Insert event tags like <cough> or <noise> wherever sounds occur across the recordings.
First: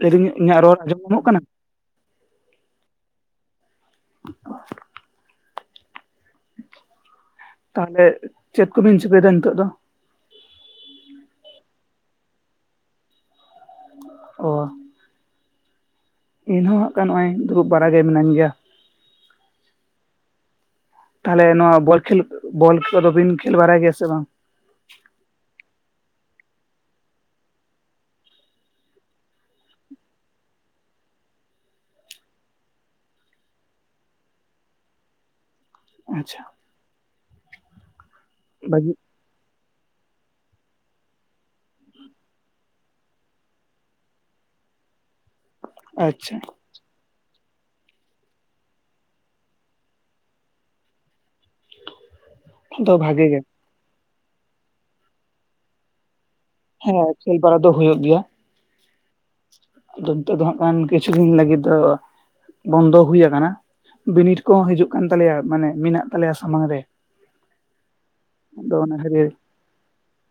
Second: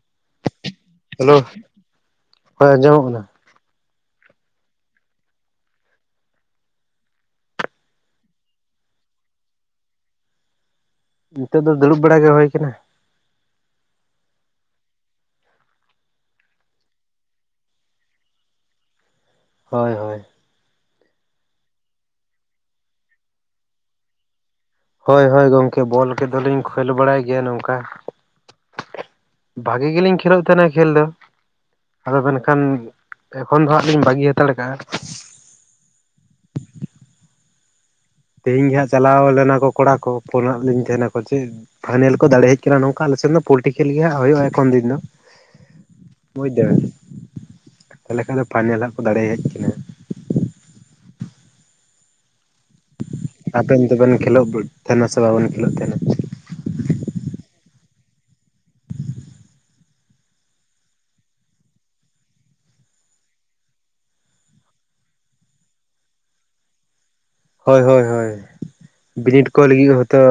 ᱞᱟᱹᱭᱫᱤᱧ <unintelligible> ᱤᱧᱟᱹᱜ ᱨᱚᱲ ᱟᱸᱡᱚᱢ ᱧᱟᱢᱚᱜ ᱦᱮᱞᱳ ᱠᱟᱱᱟ ᱦᱳᱭ ᱟᱸᱡᱚᱢᱚᱜ ᱠᱟᱱᱟ᱾ <inaudible> ᱛᱟᱦᱞᱮ ᱪᱮᱫ ᱠᱚᱵᱤᱱ ᱪᱤᱠᱟᱹᱭᱮᱫᱟ ᱱᱤᱛᱳᱜ ᱫᱚ? ᱱᱤᱛᱚᱜ ᱫᱚ ᱫᱩᱲᱩᱵ ᱵᱟᱲᱟ ᱜᱮ ᱦᱩᱭ ᱟᱠᱟᱱᱟ ᱾ ᱚᱼᱦᱚ ᱤᱧᱦᱚᱸ ᱦᱟᱸ ᱱᱚᱜᱼ ᱚᱭ ᱫᱩᱲᱩᱵ ᱵᱟᱲᱟᱟᱜ ᱜᱮ ᱢᱤᱱᱟᱧ ᱜᱮᱭᱟ ᱾ ᱦᱳᱭ ᱦᱳᱭ ᱛᱟᱦᱚᱞᱮ ᱱᱚᱣᱟ ᱵᱚᱞ ᱠᱷᱮᱞ ᱵᱚᱞ ᱠᱚᱫᱚ ᱵᱤᱱ ᱠᱷᱮᱞ ᱵᱟᱲᱟᱭ ᱜᱮᱭᱟ ᱥᱮ ᱵᱟᱝ ᱾ ᱦᱳᱭ ᱦᱳᱭ ᱜᱚᱝᱠᱮ ᱵᱚᱞ ᱠᱷᱮᱞ ᱫᱚᱞᱤᱧ ᱠᱷᱮᱞ ᱵᱟᱲᱟᱭ ᱜᱮᱭᱟ ᱱᱚᱝᱠᱟ ᱾ ᱵᱷᱟᱜᱤ ᱜᱮᱞᱤᱧ ᱠᱷᱮᱞᱳᱜ ᱛᱟᱦᱮᱱᱟ ᱠᱷᱮᱞ ᱫᱚ ᱾ ᱟᱫᱚ ᱢᱮᱱᱠᱷᱟᱱ ᱮᱠᱷᱚᱱ ᱫᱚ ᱦᱟᱸᱜ ᱞᱤᱧ ᱵᱟᱹᱜᱤ ᱦᱟᱸᱛᱟᱲ ᱟᱠᱟᱜᱼᱟ ᱾ ᱟᱪᱪᱷᱟ ᱛᱮᱦᱤᱧ ᱜᱮ ᱦᱟᱸᱜ ᱵᱷᱟᱹᱜᱤ ᱪᱟᱞᱟᱣ ᱞᱮᱱᱟ ᱠᱚ ᱠᱚᱲᱟ ᱠᱚ ᱯᱷᱳᱱ ᱱᱟᱜ ᱞᱤᱧ ᱛᱟᱦᱮᱱᱟᱠᱚ ᱪᱮᱫ? ᱯᱷᱟᱭᱱᱮᱞ ᱠᱚ ᱫᱟᱲᱮ ᱦᱮᱡ ᱟᱠᱟᱱᱟ, ᱱᱚᱝᱠᱟ ᱟᱞᱮ ᱥᱮᱱ ᱫᱚ ᱯᱚᱞᱴᱨᱤ ᱠᱷᱮᱞ ᱜᱮ ᱦᱟᱸᱜ ᱦᱩᱭᱩᱜᱼᱟ ᱮᱠᱷᱚᱱ ᱫᱤᱱ ᱫᱚ᱾ ᱟᱪᱪᱷᱟ ᱵᱩᱡ ᱫᱟᱲᱮᱭᱟᱢ, ᱛᱟᱦᱞᱮ ᱠᱷᱟᱱ ᱫᱚ ᱯᱷᱟᱭᱱᱮᱞᱟᱜ ᱠᱚ ᱫᱟᱲᱮ ᱦᱮᱡ ᱟᱠᱟᱱᱟᱹ ᱛᱚ ᱵᱷᱟᱜᱮ ᱜᱮ ᱟᱵᱮᱱ ᱫᱚᱵᱮᱱ ᱠᱷᱮᱞᱳᱜ ᱛᱟᱦᱮᱱᱟ ᱥᱮ ᱵᱟᱵᱮᱱ ᱠᱷᱮᱞᱳᱜ ᱛᱟᱦᱮᱱᱟ ᱾ ᱦᱮᱸ ᱠᱷᱮᱞ ᱵᱟᱲᱟ ᱫᱚ ᱦᱩᱭᱩᱜ ᱜᱮᱭᱟ᱾ ᱟᱫᱚ ᱱᱤᱛᱚᱜ ᱫᱚ ᱦᱟᱜ ᱵᱟᱝ ᱠᱤᱪᱷᱩ ᱫᱤᱱ ᱞᱟᱹᱜᱤᱫ ᱫᱚ ᱵᱚᱱᱫᱚ ᱦᱩ ᱟᱠᱟᱱᱟ ᱾ ᱵᱤᱱᱤᱰ ᱠᱚᱦᱚᱸ ᱦᱤᱡᱩᱜ ᱠᱟᱱ ᱛᱟᱞᱮᱭᱟ ᱢᱟᱱᱮ ᱢᱮᱱᱟᱜ ᱛᱟᱞᱮᱭᱟ ᱥᱟᱢᱟᱝ ᱨᱮ, ᱦᱳᱭ ᱦᱳᱭ ᱦᱳᱭ ᱟᱫᱚ ᱚᱱᱟ ᱠᱷᱟᱹᱛᱤᱨ ᱵᱤᱱᱤᱰ, ᱠᱚ ᱞᱟᱹᱜᱤᱫ ᱦᱚᱭᱛᱚ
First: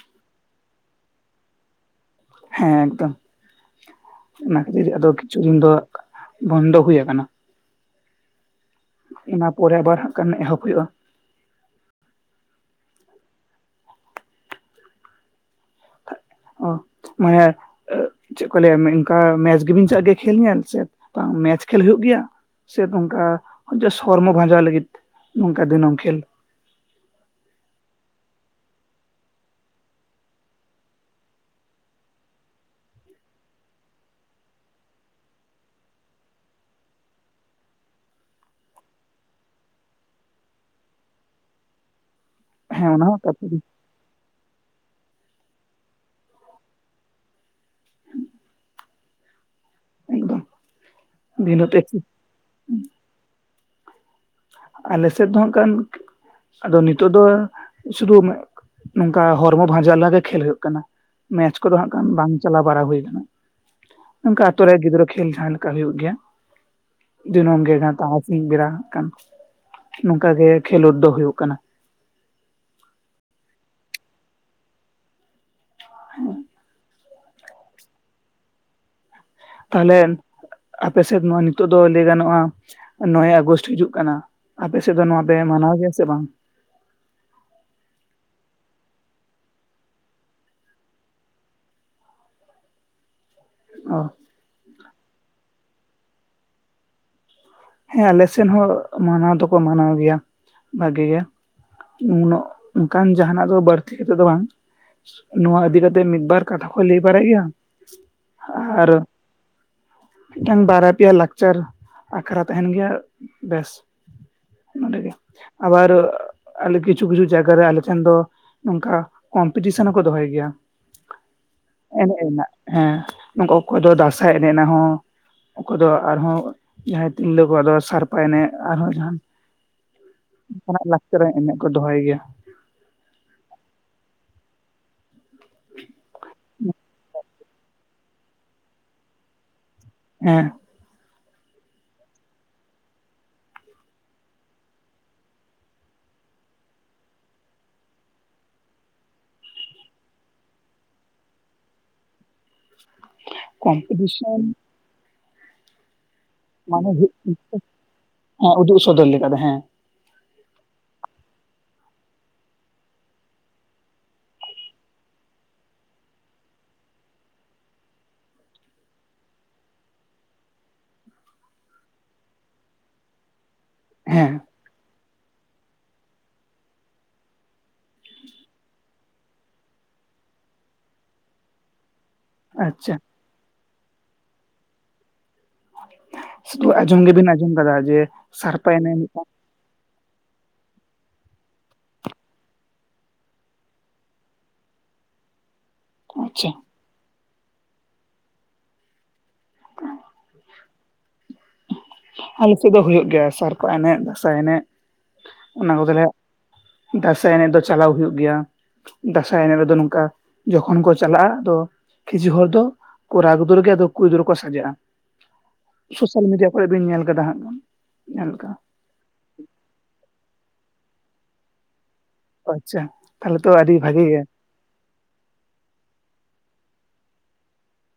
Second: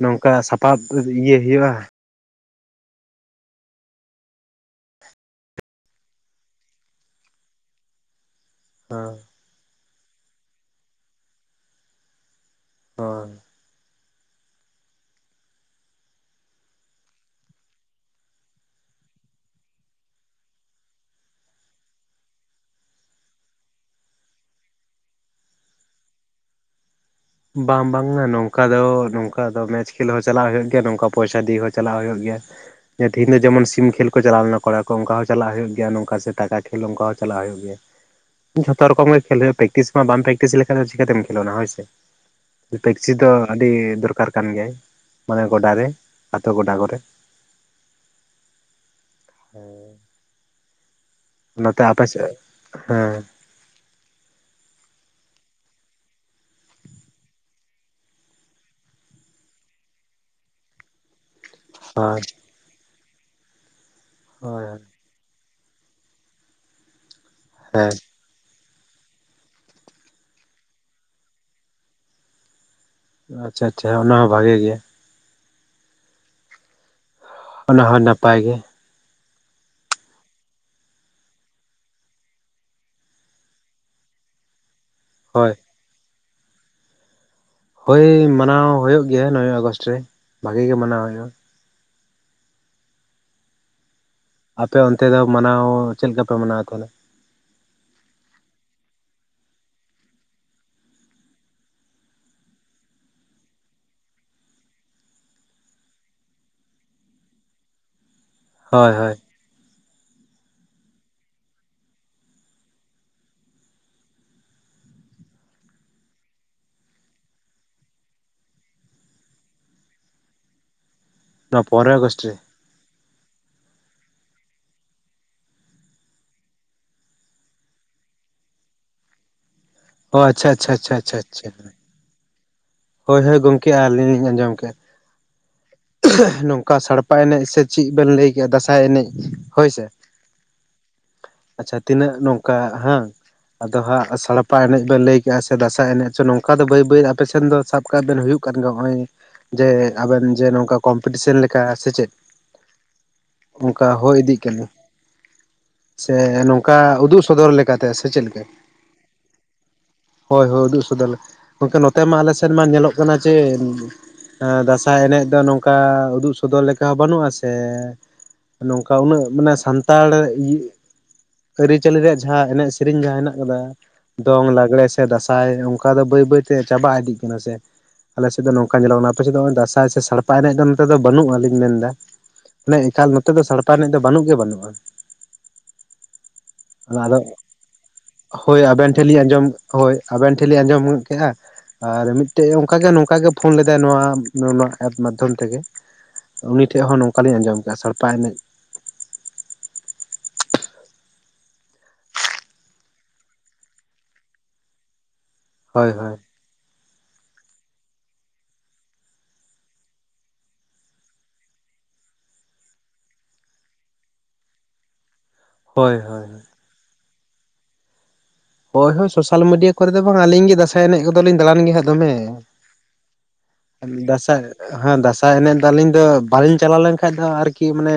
ᱱᱚᱝᱠᱟ ᱥᱟᱯᱟᱵ ᱤᱭᱟᱹ ᱦᱩᱭᱩᱜᱼᱟ ᱾ ᱦᱮᱸ ᱮᱠᱫᱚᱢ ᱚᱱᱟ ᱠᱷᱟᱹᱛᱤᱨ ᱟᱫᱚ ᱠᱤᱪᱷᱩ ᱫᱤᱱ ᱫᱚ ᱵᱚᱱᱫᱚ ᱦᱩᱭ ᱟᱠᱟᱱᱟ ᱾ ᱦᱟᱸᱻ ᱚᱱᱟ ᱯᱚᱨᱮ ᱟᱵᱟᱨ ᱦᱟᱜ ᱠᱷᱟᱱ ᱮᱦᱚᱵ ᱦᱩᱭᱩᱜᱼᱟ ᱾ ᱦᱚᱭ ᱚ ᱢᱮᱪ ᱪᱮᱫ ᱠᱚ ᱞᱟᱹᱭᱟ ᱢᱮᱱᱠᱟ ᱢᱮᱪ ᱜᱮᱵᱮᱱ ᱪᱟᱜ ᱜᱮᱭᱟ ᱠᱷᱮᱞ ᱧᱮᱞ ᱥᱮ ᱵᱟᱝ ᱢᱮᱪ ᱠᱷᱮᱞ ᱦᱩᱭᱩᱜ ᱜᱮᱭᱟ ᱥᱮ ᱱᱚᱝᱠᱟ ᱡᱮᱥ ᱥᱚᱨᱢᱚ ᱵᱷᱟᱡᱟᱣ ᱞᱟᱹᱜᱤᱫ ᱱᱚᱝᱠᱟ ᱫᱤᱱᱟᱹᱢ ᱠᱷᱮᱞ ᱵᱟᱝ ᱵᱟᱝᱱᱟ ᱱᱚᱝᱠᱟ ᱫᱚ ᱱᱚᱝᱠᱟ ᱫᱚ ᱢᱮᱪ ᱠᱷᱮᱞ ᱦᱚᱸ ᱪᱟᱞᱟᱜ ᱦᱩᱭᱩᱜ ᱜᱮᱭᱟ ᱱᱚᱝᱠᱟ ᱯᱚᱭᱥᱟ ᱫᱤᱭᱮ ᱦᱚᱸ ᱪᱟᱞᱟᱜ ᱦᱩᱭᱩᱜ ᱜᱮᱭᱟ ᱮ ᱛᱮᱦᱮᱧ ᱫᱚ ᱡᱮᱢᱚᱱ ᱥᱤᱢ ᱠᱷᱮᱞ ᱠᱚ ᱪᱟᱞᱟᱣ ᱞᱮᱱᱟ ᱠᱚᱲᱟ ᱠᱚ ᱚᱱᱠᱟ ᱦᱚᱸ ᱪᱟᱞᱟᱜ ᱦᱩᱭᱩᱜ ᱜᱮᱭᱟ ᱱᱚᱝᱠᱟ ᱥᱮ ᱴᱟᱠᱟ ᱠᱷᱮᱞ ᱚᱱᱠᱟ ᱦᱚᱸ ᱪᱟᱞᱟᱜ ᱦᱩᱭᱩᱜ ᱦᱩᱭᱩᱜ ᱜᱤᱭᱟ ᱡᱷᱚᱛᱚ ᱨᱚᱠᱚᱢ ᱜᱮ ᱠᱷᱮᱞ ᱦᱩᱭᱩᱜ ᱯᱮᱠᱴᱤᱥ ᱢᱟ ᱵᱟᱢ ᱯᱮᱠᱴᱤᱥ ᱞᱮᱠᱷᱟᱱ ᱪᱤᱠᱟᱛᱮᱢ ᱠᱷᱮᱞᱚᱱᱟ ᱦᱳᱭ ᱥᱮ ᱦᱮᱸ ᱚᱱᱟ ᱴᱮᱠᱥᱤ ᱦᱚᱸ ᱫᱚ ᱠᱟᱛᱷᱟ ᱜᱮ ᱟᱹᱰᱤ ᱫᱚᱨᱠᱟᱨ ᱠᱟᱱ ᱜᱮᱭᱟᱭ ᱢᱟᱱᱮ ᱜᱚᱰᱟ ᱨᱮ ᱟᱛᱳ ᱜᱚᱰᱟ ᱠᱚᱨᱮ ᱦᱮᱸ ᱮᱠᱫᱚᱢ ᱫᱤᱱᱟᱹᱢ ᱱᱚᱛᱮ ᱟᱯᱮ ᱥᱮᱫ ᱦᱮᱸ ᱟᱞᱮᱥᱮᱫ ᱫᱚ ᱚᱱᱠᱟᱱ ᱟᱫᱚ ᱱᱤᱛᱚᱜ ᱫᱚ ᱥᱩᱫᱩ ᱱᱚᱝᱠᱟ ᱦᱚᱲᱢᱚ ᱵᱷᱟᱡᱟ ᱞᱟᱜᱟᱜ ᱠᱷᱮᱞ ᱦᱩᱭᱩᱜ ᱠᱟᱱᱟ ᱢᱮᱪ ᱠᱚᱫᱚ ᱦᱟᱜ ᱠᱟᱱ ᱦᱳᱭ ᱵᱟᱝ ᱪᱟᱞᱟᱣ ᱵᱟᱲᱟ ᱦᱩᱭ ᱠᱟᱱᱟ ᱱᱚᱝᱠᱟ ᱟᱛᱩ ᱦᱳᱭ ᱨᱮ ᱜᱤᱫᱽᱨᱟᱹ ᱠᱚ ᱠᱷᱮᱞ ᱡᱟᱦᱟᱸ ᱞᱮᱠᱟ ᱦᱩᱭᱩᱜ ᱜᱮᱭᱟ ᱫᱤᱱᱟᱹᱢ ᱜᱮᱜᱟ‌ ᱦᱮᱸ ᱛᱟᱨᱟ ᱥᱤᱧ ᱵᱮᱲᱟ ᱟᱜᱠᱟᱱ ᱱᱚᱝᱠᱟ ᱜᱮ ᱠᱷᱮᱞᱳᱰ ᱫᱚ ᱦᱩᱭᱩᱜ ᱠᱟᱱᱟ ᱟᱪᱪᱷᱟ ᱟᱪᱪᱷᱟ ᱚᱱᱟ ᱦᱚᱸ ᱵᱷᱟᱜᱮ ᱜᱮᱭᱟ ᱦᱮᱸ ᱚᱱᱟ ᱦᱚᱸ ᱱᱟᱯᱟᱭ ᱜᱮ ᱛᱟᱦᱞᱮ ᱟᱯᱮᱥᱮᱫ ᱱᱚᱣᱟ ᱱᱤᱛᱚᱜ ᱫᱚ ᱞᱟᱹᱭ ᱜᱟᱱᱚᱜᱼᱟ ᱱᱚᱭᱮ ᱟᱜᱚᱥᱴ ᱦᱤᱡᱩᱜ ᱠᱟᱱᱟ ᱟᱯᱮ ᱥᱮᱫ ᱫᱚ ᱱᱚᱣᱟ ᱯᱮ ᱦᱳᱭ ᱢᱟᱱᱟᱣ ᱜᱮᱭᱟ ᱥᱮ ᱵᱟᱝ ᱦᱳᱭ ᱢᱟᱱᱟᱣ ᱦᱩᱭᱩᱜ ᱜᱮᱭᱟ ᱱᱚᱭᱮ ᱟᱜᱚᱥᱴ ᱨᱮ ᱵᱷᱟᱜᱮ ᱜᱮ ᱢᱟᱱᱟᱣ ᱦᱩᱭᱩᱜᱼᱟ ᱚ ᱟᱯᱮ ᱚᱱᱛᱮ ᱫᱚ ᱢᱟᱱᱟᱣ ᱪᱮᱫ ᱞᱮᱠᱟ ᱯᱮ ᱢᱟᱱᱟᱣ ᱛᱟᱦᱮᱫᱼᱟ ᱦᱮᱸ ᱟᱞᱮᱥᱮᱱ ᱦᱚᱸ ᱢᱟᱱᱟᱣ ᱫᱚᱠᱚ ᱢᱟᱱᱟᱣ ᱜᱮᱭᱟ ᱵᱷᱟᱜᱮ ᱜᱮ ᱩᱱᱟᱹᱜ ᱚᱱᱠᱟᱱ ᱡᱟᱦᱱᱟᱜ ᱫᱚ ᱵᱟᱹᱲᱛᱤ ᱛᱮᱫᱚ ᱵᱟᱝ ᱱᱚᱣᱟ ᱤᱫᱤ ᱠᱟᱛᱮᱜ ᱢᱤᱫ ᱵᱟᱨ ᱠᱟᱛᱷᱟ ᱠᱚ ᱞᱟᱹᱭ ᱵᱟᱲᱟᱭ ᱜᱮᱭᱟ ᱟᱨ ᱦᱳᱭ ᱦᱳᱭ ᱢᱤᱫ ᱴᱟᱝ ᱵᱟᱨᱭᱟ ᱯᱮᱭᱟ ᱞᱟᱠᱪᱟᱨ ᱟᱠᱷᱨᱟ ᱛᱟᱦᱮᱱ ᱜᱮᱭᱟ ᱵᱮᱥ ᱱᱚᱰᱮ ᱜᱮ ᱟᱵᱟᱨ ᱟᱞᱮ ᱠᱤᱪᱷᱩ ᱠᱤᱪᱷᱩ ᱡᱟᱭᱜᱟ ᱨᱮ ᱟᱞᱮ ᱴᱷᱮᱱ ᱫᱚ ᱱᱚᱝᱠᱟ ᱠᱚᱢᱯᱤᱴᱤᱥᱮᱱ ᱦᱚᱸᱠᱚ ᱫᱚᱦᱚᱭ ᱜᱮᱭᱟ ᱱᱚᱣᱟ ᱯᱚᱱᱨᱚᱭ ᱮᱱᱮᱡ ᱟᱜᱚᱥᱴ ᱨᱮ ᱨᱮᱱᱟᱜ ᱦᱮᱸ ᱱᱚᱝᱠᱟ ᱚᱠᱚᱭ ᱫᱚ ᱫᱟᱸᱥᱟᱭ ᱮᱱᱮᱡ ᱮᱱᱟ ᱦᱚᱸ ᱚᱠᱚᱭ ᱫᱚ ᱟᱨᱦᱚᱸ ᱡᱟᱦᱟᱸᱭ ᱛᱤᱨᱞᱟᱹ ᱠᱚᱣᱟᱜ ᱫᱚ ᱥᱟᱨᱯᱟ ᱮᱱᱮᱡ ᱟᱨᱦᱚᱸ ᱡᱟᱦᱟᱱ ᱚ ᱟᱪᱪᱷᱟ ᱟᱪᱪᱷᱟ ᱚᱱᱟᱜ ᱟᱪᱪᱷᱟ ᱟᱪᱪᱷᱟ ᱞᱟᱠᱪᱟᱨ ᱟᱪᱪᱷᱟ ᱮᱱᱮᱡ ᱠᱚ ᱫᱚᱦᱚᱭ ᱜᱮᱭᱟ ᱦᱳᱭ ᱦᱳᱭ ᱜᱚᱢᱠᱮ ᱟᱹᱞᱤᱧ ᱞᱤᱧ ᱟᱸᱡᱚᱢ ᱠᱮᱫᱼᱟ ᱱᱚᱝᱠᱟ ᱥᱟᱲᱯᱟ ᱮᱱᱮᱡ ᱥᱮ ᱪᱤᱜ ᱵᱮᱱ ᱞᱟᱹᱭ ᱠᱮᱫᱼᱟ ᱫᱟᱸᱥᱟᱭ ᱮᱱᱮᱡ ᱦᱳᱭ ᱥᱮ ᱦᱮᱸ ᱟᱪᱪᱷᱟ ᱛᱤᱱᱟᱹᱜ ᱱᱚᱝᱠᱟ ᱦᱟᱸ ᱟᱫᱚ ᱦᱟᱸᱜ ᱥᱟᱲᱯᱟ ᱮᱱᱮᱡ ᱵᱮᱱ ᱞᱟᱹᱭ ᱠᱮᱜᱼᱟ ᱥᱮ ᱫᱟᱸᱥᱟᱭ ᱮᱱᱮᱪ ᱱᱚᱝᱠᱟ ᱫᱚ ᱵᱟᱹᱭ ᱵᱟᱹᱭ ᱟᱯ ᱥᱮᱱ ᱫᱚ ᱥᱟᱵ ᱠᱟᱜ ᱵᱮᱱ ᱦᱩᱭᱩᱜ ᱠᱟᱱ ᱜᱮ ᱱᱚᱜᱼᱚᱭ ᱡᱮ ᱟᱵᱮᱱ ᱡᱮ ᱱᱚᱝᱠᱟ ᱠᱚᱢᱯᱤᱴᱤᱥᱮᱱ ᱞᱮᱠᱟ ᱥᱮ ᱪᱮᱫ ᱚᱱᱠᱟ ᱦᱳᱭ ᱠᱚᱢᱯᱤᱴᱤᱥᱚᱱ ᱤᱫᱤᱜ ᱠᱟᱱᱟ ᱥᱮ ᱱᱚᱝᱠᱟ ᱢᱟᱱᱮ ᱦᱩᱭᱩᱜ ᱩᱫᱩᱜ ᱥᱚᱫᱚᱨ ᱞᱮᱠᱟᱛᱮ ᱥᱮ ᱪᱮᱫ ᱞᱮᱠᱟ ᱦᱮᱸ ᱩᱫᱩᱜ ᱥᱚᱫᱚᱨ ᱞᱮᱠᱟ ᱫᱚ ᱦᱮᱸ ᱦᱳᱭ ᱦᱳᱭ ᱩᱫᱩᱜ ᱥᱚᱫᱚᱨ ᱞᱮᱠᱟ ᱜᱚᱢᱠᱮ ᱱᱚᱛᱮ ᱢᱟ ᱟᱞᱮ ᱥᱮᱫ ᱢᱟ ᱧᱮᱞᱚᱜ ᱠᱟᱱᱟ ᱡᱮ ᱫᱟᱸᱥᱟᱭ ᱮᱱᱮᱡ ᱫᱚ ᱱᱚᱝᱠᱟ ᱩᱫᱩᱜ ᱥᱚᱫᱚᱨ ᱞᱮᱠᱟ ᱵᱟᱹᱱᱩᱜᱼᱟ ᱥᱮ ᱱᱚᱝᱠᱟ ᱩᱱᱟᱹᱜ ᱢᱟᱱᱮ ᱥᱟᱱᱛᱟᱲ ᱤᱭ ᱟᱹᱨᱤᱪᱟᱞᱤ ᱨᱮᱭᱟᱜ ᱡᱟᱦᱟᱸ ᱮᱱᱮᱡ ᱥᱤᱨᱤᱧ ᱡᱟᱦᱟᱸ ᱦᱮᱱᱟᱜ ᱟᱠᱟᱫᱟ ᱦᱮᱸ ᱫᱚᱝ ᱞᱟᱜᱽᱲᱮ ᱥᱮ ᱫᱟᱸᱥᱟᱭ ᱚᱱᱠᱟ ᱫᱚ ᱵᱟᱹᱭ ᱵᱟᱹᱭ ᱛᱮ ᱪᱟᱵᱟ ᱤᱫᱤᱜ ᱦᱮᱸᱥᱮ ᱟᱞᱮ ᱥᱮᱫ ᱫᱚ ᱱᱚᱝᱠᱟ ᱧᱮᱞᱚᱜ ᱠᱟᱱᱟ ᱟᱯᱮ ᱥᱮᱫ ᱫᱚ ᱱᱚᱜᱚᱭ ᱫᱟᱸᱥᱟᱭ ᱥᱮ ᱥᱟᱲᱯᱟ ᱮᱱᱮᱡ ᱫᱚ ᱱᱚᱛᱮ ᱫᱚ ᱵᱟᱹᱱᱩᱜ-ᱟ ᱞᱤᱧ ᱢᱮᱱ ᱫᱟ ᱢᱟᱱᱮ ᱟᱪᱪᱷᱟ ᱮᱠᱟᱞ ᱱᱚᱛᱮ ᱫᱚ ᱥᱟᱲᱯᱟ ᱮᱱᱮᱡ ᱫᱚ ᱵᱟᱹᱱᱩᱜ ᱜᱮ ᱵᱟᱹᱱᱩᱜᱼᱟ ᱥᱩᱫᱷᱩ ᱟᱸᱡᱚᱢ ᱟᱫᱚ ᱜᱮᱵᱤᱱ ᱟᱸᱡᱚᱢ ᱠᱟᱫᱟ ᱡᱮ ᱦᱳᱭ ᱥᱟᱲᱯᱟ ᱟᱵᱮᱱ ᱮᱱᱮᱡ ᱴᱷᱮᱱ ᱞᱤᱧ ᱢᱤᱫᱴᱟᱝ ᱟᱸᱡᱚᱢ ᱦᱳᱭ ᱟᱵᱮᱱ ᱴᱷᱮᱱ ᱞᱤᱝ ᱟᱸᱡᱚᱢ ᱠᱮᱜᱼᱟ ᱟᱨ ᱢᱤᱫᱴᱮᱡ ᱚᱱᱠᱟᱜᱮ ᱱᱚᱝᱠᱟ ᱜᱮ ᱯᱷᱳᱱ ᱞᱮᱫᱟᱭ ᱱᱚᱣᱟ ᱞᱚᱞᱟ ᱮᱯ ᱢᱟᱫᱽᱫᱷᱚᱢ ᱛᱮᱜᱮ ᱟᱪᱪᱷᱟ ᱩᱱᱤ ᱴᱷᱮᱡ ᱦᱚᱸ ᱱᱚᱝᱠᱟᱞᱤᱧ ᱟᱸᱡᱚᱢ ᱠᱟ ᱥᱟᱲᱯᱟ ᱮᱱᱮᱡ <unintelligible> ᱟᱞᱮ ᱥᱮᱫ ᱫᱚ ᱦᱩᱭᱩᱜ ᱜᱮᱭᱟ ᱥᱟᱨᱯᱟ ᱮᱱᱮᱡ ᱫᱟᱸᱥᱟᱭ ᱮᱱᱮᱡ ᱚᱱᱟ ᱦᱳᱭ ᱠᱚᱫᱚᱞᱮ ᱦᱳᱭ ᱫᱟᱸᱥᱟᱭ ᱮᱱᱮᱡ ᱫᱚ ᱪᱟᱞᱟᱣ ᱦᱩᱭᱩᱜ ᱜᱮᱭᱟ ᱫᱟᱸᱥᱟᱭ ᱮᱱᱮᱡ ᱨᱮᱫᱚ ᱱᱚᱝᱠᱟ ᱡᱚᱠᱷᱚᱱ ᱠᱚ ᱪᱟᱞᱟᱜᱼᱟ ᱟᱫᱚ ᱠᱷᱪᱩ ᱦᱚᱲ ᱫᱚ ᱠᱚᱨᱟᱜᱩᱫᱨᱳ ᱜᱮ ᱟᱫᱚ ᱠᱤᱨᱤᱜᱤᱫ ᱠᱚ ᱥᱟᱡᱟᱜᱼᱟ ᱦᱳᱭ ᱥᱚᱥᱟᱞ ᱦᱳᱭ ᱢᱤᱰᱤᱭᱟ ᱠᱚᱨᱮ ᱵᱤᱱ ᱧᱮᱞ ᱟᱠᱟᱫᱟ ᱦᱟᱸᱜ ᱧᱮᱞ ᱠᱟᱜᱼᱟ ᱦᱳᱭ ᱦᱳᱭ ᱥᱚᱥᱟᱞ ᱢᱤᱰᱤᱭᱟ ᱠᱚᱨᱮ ᱫᱚ ᱵᱟᱝᱼᱟ ᱟᱹᱞᱤᱧ ᱜᱮ ᱫᱟᱸᱥᱟᱭ ᱮᱱᱮᱡ ᱠᱚᱫᱚᱞᱤᱧ ᱫᱟᱬᱟᱱ ᱜᱮ ᱦᱟᱸᱜ ᱫᱚᱢᱮ ᱟᱪᱪᱷᱟ ᱛᱟᱦᱚᱞᱮ ᱛᱚ ᱟᱹᱰᱤ ᱵᱷᱟᱜᱤ ᱜᱮ ᱫᱟᱸᱥᱟᱭ ᱦᱮᱸ ᱫᱟᱸᱟᱭ ᱮᱱᱮᱡ ᱫᱚ ᱟᱹᱞᱤᱧ ᱫᱚ ᱵᱟᱹᱞᱤᱧ ᱪᱟᱞᱟᱣ ᱞᱮᱱᱠᱷᱟᱡ ᱫᱚ ᱟᱨᱠᱤ ᱢᱟᱱᱮ